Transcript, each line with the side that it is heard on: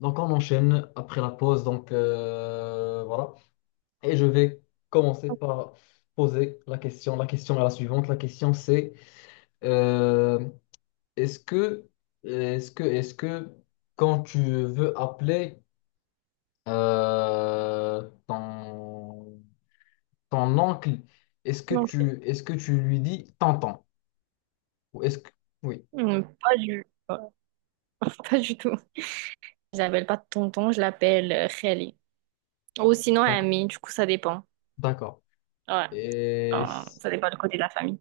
left: Donc on enchaîne après la pause. Donc voilà. Et je vais commencer par poser la question. La question est la suivante. La question c'est euh, est-ce que est-ce que quand tu veux appeler euh, ton, ton oncle,
right: Donc,
left: est-ce que tu lui dis tonton? Ou est-ce que oui,
right: hmm, pas pas du tout. Je l'appelle pas tonton, je l'appelle Khali. Ou sinon
left: d'accord,
right: ami, du coup, ça dépend.
left: d'accord.
right: Ouais,
left: Et
right: enfin, ça dépend du côté de la famille.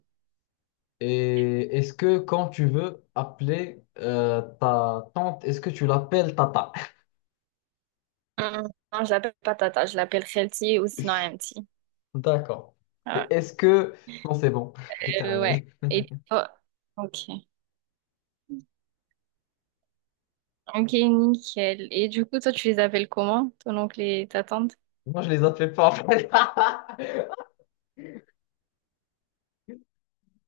left: Et est-ce que quand tu veux appeler ta tante, est-ce que tu l'appelles tata?
right: Hum, Non, je l'appelle pas tata, je l'appelle Khelti ou sinon amti.
left: D'accord. Et
right: Ouais.
left: est-ce que... Non, c'est bon, j'ai
right: Ouais.
left: terminé.
right: Et toi? Ok. Ok, nickel. Et du coup, toi, tu les appelles comment, ton oncle et ta tante?
left: Moi, je les appelle pas en fait.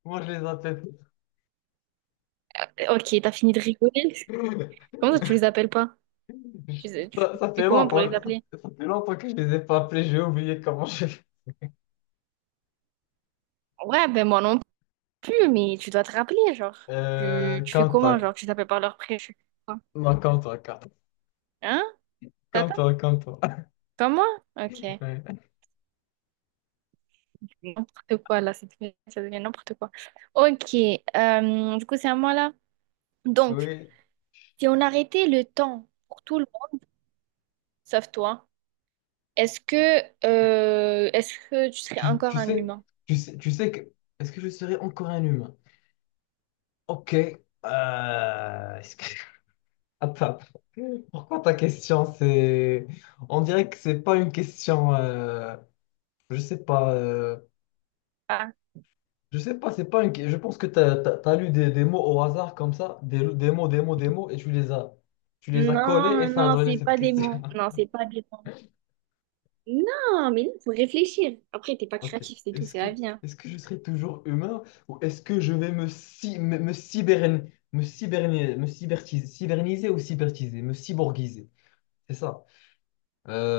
left: Moi, je les appelle
right: Ok, t'as fini de rigoler?
left: pas.
right: Comment ça, tu les appelles pas? Tu
left: Ça
right: fais
left: fait
right: comment pour
left: longtemps,
right: les appeler?
left: ça fait longtemps que je les ai pas appelés, j'ai oublié comment je
right: Ouais, ben moi non plus, mais tu dois te rappeler, genre.
left: euh,
right: Tu fais
left: comme
right: comment,
left: toi.
right: genre, tu t'appelles par leur prénom?
left: Non, comme toi,
right: Hein? T'attends?
left: comme toi.
right: Comme moi? Ok.
left: Ouais.
right: N'importe quoi, là, ça devient n'importe quoi. Ok, du coup, c'est à moi, là. Donc,
left: Oui.
right: si on arrêtait le temps pour tout le monde, sauf toi, est-ce que tu serais
left: Tu,
right: encore
left: tu
right: un
left: sais,
right: humain?
left: sais que... Est-ce que je serai encore un humain? Ok. Attends. Pourquoi ta question, c'est... On dirait que c'est pas une question... Je sais pas.
right: Ah.
left: Je sais pas, c'est pas une... que- Je pense que t'as lu des mots au hasard comme ça. Des mots. Et tu les as... Tu les as collés et
right: Non,
left: ça a
right: non,
left: donné
right: c'est
left: cette
right: pas des
left: question.
right: mots. Non, c'est pas des mots. Non, mais il faut réfléchir. Après, t'es pas
left: Ok.
right: créatif, c'est tout, c'est la vie, hein.
left: Est-ce que je serai toujours humain ou est-ce que je vais me cyberne- me cyberni- me cybertiser, me cyborgiser? C'est ça.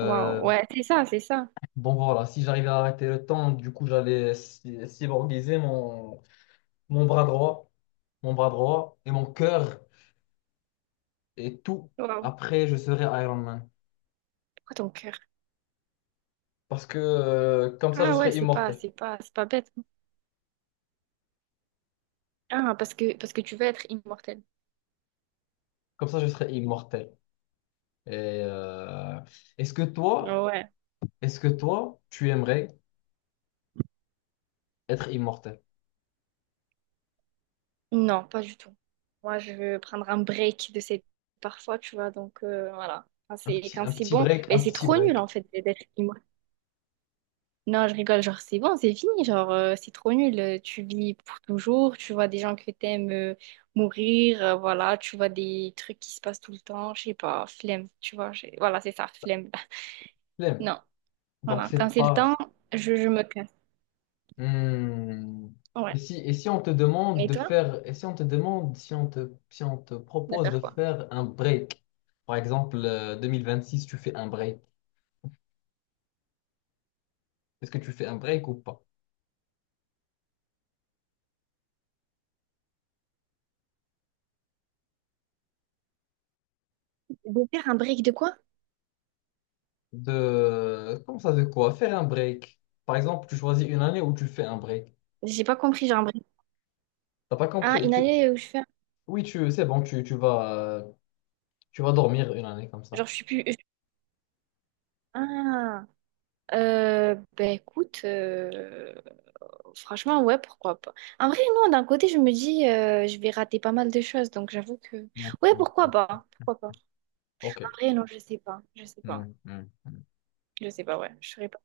right: Waouh, ouais, c'est ça, c'est ça.
left: Bon voilà, si j'arrivais à arrêter le temps, du coup cyborgiser mon bras droit, mon bras droit et mon cœur et tout.
right: Waouh.
left: Après, je serais Iron Man.
right: Pourquoi ton cœur?
left: Parce que comme ça, je
right: Ah ouais,
left: serais immortel.
right: c'est pas bête. Ah, parce que tu veux être immortel.
left: Comme ça, je serais immortel. Et euh, est-ce que toi,
right: Ouais.
left: est-ce que toi, tu aimerais être immortel?
right: Non, pas du tout. Moi, je veux prendre un break de cette parfois, tu vois. Donc, voilà. Quand c'est bon,
left: Un
right: mais c'est
left: petit
right: trop nul, en
left: break.
right: fait, d'être immortel. Non, je rigole. Genre, c'est bon, c'est fini. Genre, c'est trop nul. Tu vis pour toujours. Tu vois des gens que t'aimes mourir, voilà. Tu vois des trucs qui se passent tout le temps. Je sais pas, flemme. Tu vois, voilà, c'est ça, flemme.
left: L'aime.
right: Non.
left: Donc
right: Voilà. Quand
left: c'est
right: c'est le
left: pas,
right: temps, je me casse.
left: hmm.
right: Ouais.
left: Et si on te demande
right: Et
left: de
right: toi,
left: faire, si on te
right: de
left: propose de
right: faire quoi?
left: faire un break, par exemple, six tu fais un break. Est-ce que tu fais un break ou pas?
right: De faire un break de quoi?
left: De, comment ça, de quoi? Faire un break. Par exemple, tu choisis une année où tu fais un break.
right: J'ai pas compris, genre un break.
left: T'as pas
right: Ah,
left: compris?
right: une année où je fais.
left: Oui, c'est bon, tu vas dormir une année comme
right: Genre,
left: ça.
right: je suis plus. Je- Ah, ben écoute, franchement, ouais, pourquoi pas. En vrai, non, d'un côté, je me dis, je vais rater pas mal de choses, donc j'avoue que.
left: Ouais,
right: Ouais,
left: ouais, ouais.
right: pourquoi pas? Pourquoi pas?
left: Ok.
right: En vrai, non, je sais pas. Je sais pas.
left: Mm, mm, mm.
right: Je sais pas, ouais, je saurais pas.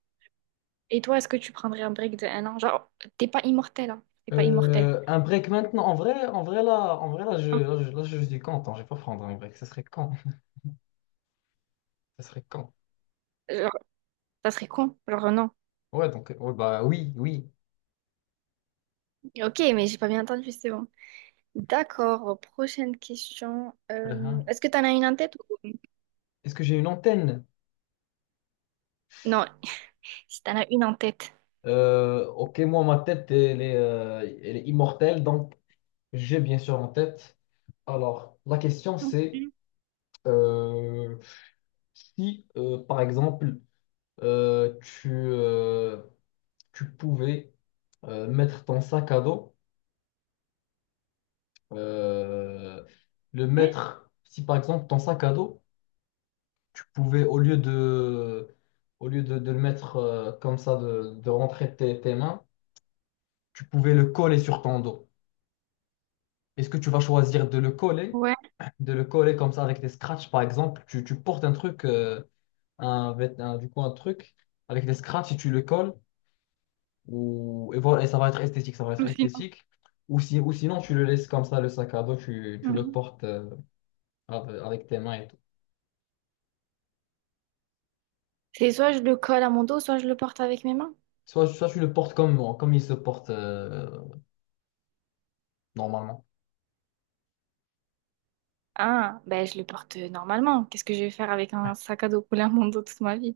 right: Et toi, est-ce que tu prendrais un break de un an? Genre, t'es pas immortel, hein? T'es pas immortel.
left: Un break maintenant. En vrai, je suis content. Je vais pas prendre un break. Ça serait quand? Ça serait quand?
right: Genre, ça serait con. Genre, non.
left: Ouais, donc, ouais, bah oui, oui.
right: Ok, mais j'ai pas bien entendu, c'est bon. D'accord, prochaine question.
left: Uhum.
right: Est-ce que tu en as une en tête ou...
left: Est-ce que j'ai une antenne?
right: Non, si tu en as une en tête.
left: Ok, moi, ma tête, elle est immortelle, donc j'ai bien sûr en tête. Alors, la question,
right: Mhm.
left: c'est euh, si, par exemple, euh, tu, euh, tu pouvais mettre ton sac à dos euh, le
right: Hein.
left: mettre, si par exemple ton sac à dos, tu pouvais, au lieu de le mettre comme ça, de rentrer tes mains, tu pouvais le coller sur ton dos. Est-ce que tu vas choisir
right: Ouais,
left: de le coller comme ça avec des scratchs, par exemple, tu portes un truc, du coup un truc avec des scratchs et tu le colles, ou, et voilà, et ça va être esthétique, ça va être
right: ou sinon.
left: esthétique. Ou, si, ou sinon, tu le laisses comme ça, le sac à dos, tu le
right: Mhm.
left: portes avec tes mains et tout.
right: C'est soit je le colle à mon dos, soit je le porte avec mes mains.
left: Soit, soit tu le portes comme moi, comme il se porte normalement.
right: Ah, ben je le porte normalement. Qu'est-ce que je vais faire avec un sac à dos collé à mon dos toute ma vie?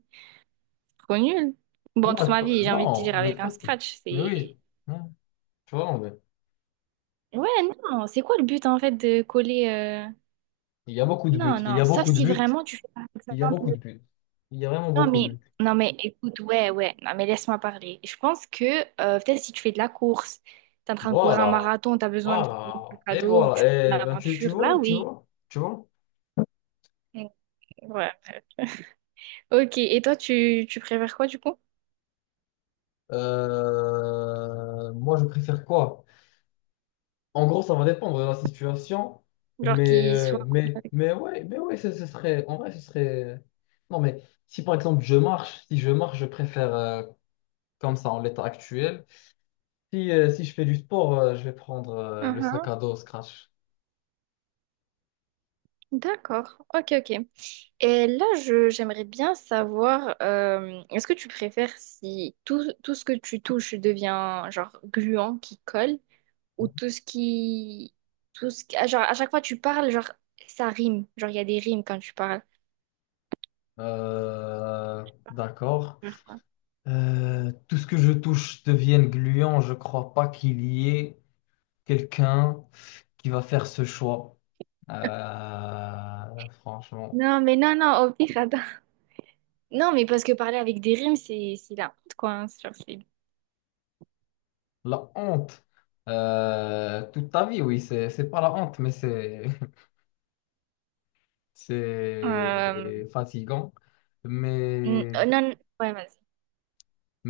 right: Trop nul. Bon, toute
left: Non,
right: ma
left: pas-
right: vie, j'ai envie de
left: non,
right: dire
left: mais
right: avec un
left: pas.
right: scratch,
left: Mais
right: c'est...
left: oui, non, tu vois, mais
right: Ouais, non, c'est quoi le but en fait de coller...
left: il y a beaucoup de
right: Non,
left: buts. Il y
right: non,
left: a
right: sauf
left: beaucoup de
right: si
left: buts.
right: vraiment tu fais par
left: Il y a beaucoup
right: exemple...
left: de buts. Il y a vraiment beaucoup de buts.
right: Non mais écoute, ouais, ouais, non mais laisse-moi parler. Je pense que peut-être si tu fais de la course, t'es en train de courir un
left: Voilà,
right: marathon, t'as besoin de un
left: voilà. Et
right: cadeau ou tu
left: voilà.
right: fais une
left: Et ben, tu
right: aventure, là
left: vois, tu
right: oui.
left: vois, tu vois.
right: Mm, ouais. Ok, et toi tu préfères quoi du coup?
left: Moi, je préfère quoi? En gros, ça va dépendre de la situation.
right: Genre
left: Mais,
right: qu'il soit...
left: mais ouais, ce serait. En vrai, ce serait. Non, mais si par exemple je marche, si je marche, je préfère. Comme ça en l'état actuel. Si je fais du sport, je vais prendre le sac
right: Mhm.
left: à dos Scratch.
right: D'accord, ok, ok. Et là, j'aimerais bien savoir, est-ce que tu préfères si tout ce que tu touches devient genre gluant qui colle ou tout ce qui... Tout ce qui... ah, genre, à chaque fois tu parles, genre, ça rime. Genre, il y a des rimes quand tu parles.
left: Euh, d'accord.
right: Faire quoi?
left: Tout ce que je touche devient gluant. Je crois pas qu'il y ait quelqu'un qui va faire ce choix. Franchement,
right: Non, mais non, non, au pire, attends. Non, mais parce que parler avec des rimes, c'est la honte, quoi, hein. C'est genre, c'est...
left: la honte. Toute ta vie, c'est pas la honte, mais c'est,
right: Euh,
left: c'est fatigant. Mais
right: non, non, ouais, vas-y.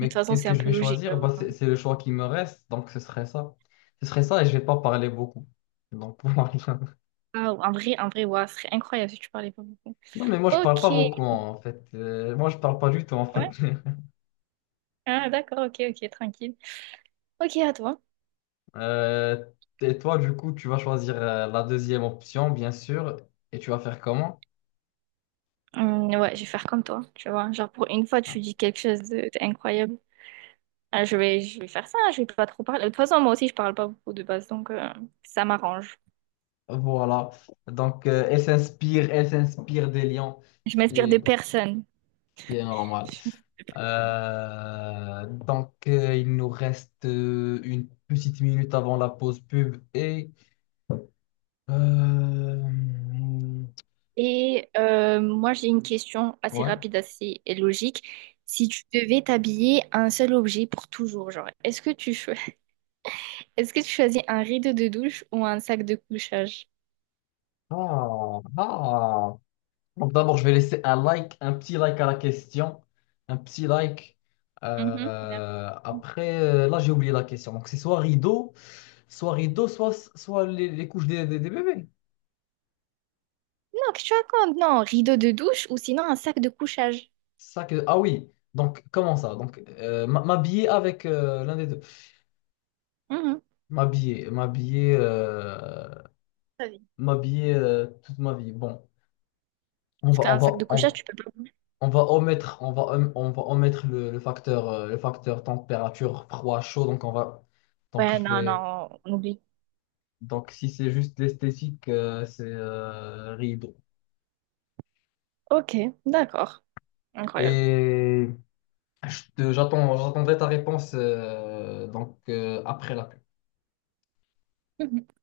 right: Mais de toute façon,
left: qu'est-ce
right: c'est
left: que
right: un
left: je
right: peu
left: vais
right: logique,
left: choisir?
right: j'avoue,
left: Bah,
right: hein.
left: c'est le choix qui me reste, donc ce serait ça. Ce serait ça et je vais pas parler beaucoup. Donc, pour moi,
right: Ah, un vrai, ouah, ce serait incroyable si tu parlais pas beaucoup.
left: non, mais moi, je parle
right: Ok,
left: pas beaucoup,
right: ouais.
left: hein, en fait. Moi, je parle pas du tout, en fait.
right: Ah, d'accord, ok, ok, tranquille. Ok, à toi.
left: Euh, et toi, du coup, tu vas choisir la deuxième option, bien sûr. Et tu vas faire comment?
right: Ouais, je vais faire comme toi, tu vois. Genre, pour une fois, tu dis d'incroyable. Ah, je vais faire ça, je vais pas trop parler. De toute façon, moi aussi, je parle pas beaucoup de base, donc ça m'arrange.
left: Voilà. Donc, elle s'inspire des lions,
right: Je m'inspire de
left: ce
right: personne.
left: qui est normal. Donc, il nous reste une petite minute avant la pause pub et euh,
right: Et moi, j'ai une question assez
left: ouais.
right: rapide, assez logique. Si tu devais t'habiller un seul objet pour toujours, genre, est-ce que tu cho- est-ce que tu choisis un rideau de douche ou un sac de couchage?
left: Ah, ah. Donc d'abord, je vais laisser un like, un petit like à la question. Un petit like.
right: Mhm, merci.
left: Après, là, j'ai oublié la question. Donc c'est soit rideau, soit les, couches des bébés.
right: Non, qu'est-ce que tu racontes? Non, rideau de douche ou sinon un sac de couchage.
left: C'est Ça que... Ah oui. Donc comment ça? Donc m'habiller avec l'un des deux.
right: Mhm.
left: M'habiller, m'habiller, euh,
right: Vas-y.
left: m'habiller toute ma vie. Bon, on
right: Parce
left: va, on
right: qu'un
left: va,
right: sac de
left: on,
right: couchage, tu peux pas bouger.
left: On va omettre, on va omettre le, facteur, le facteur température, froid, chaud. Donc,
right: Ouais,
left: je
right: non,
left: vais,
right: non, on oublie.
left: donc si c'est juste l'esthétique, c'est rideau.
right: Ok, d'accord. Incroyable.
left: Et j'attends, j'attendrai ta réponse donc, après la pub.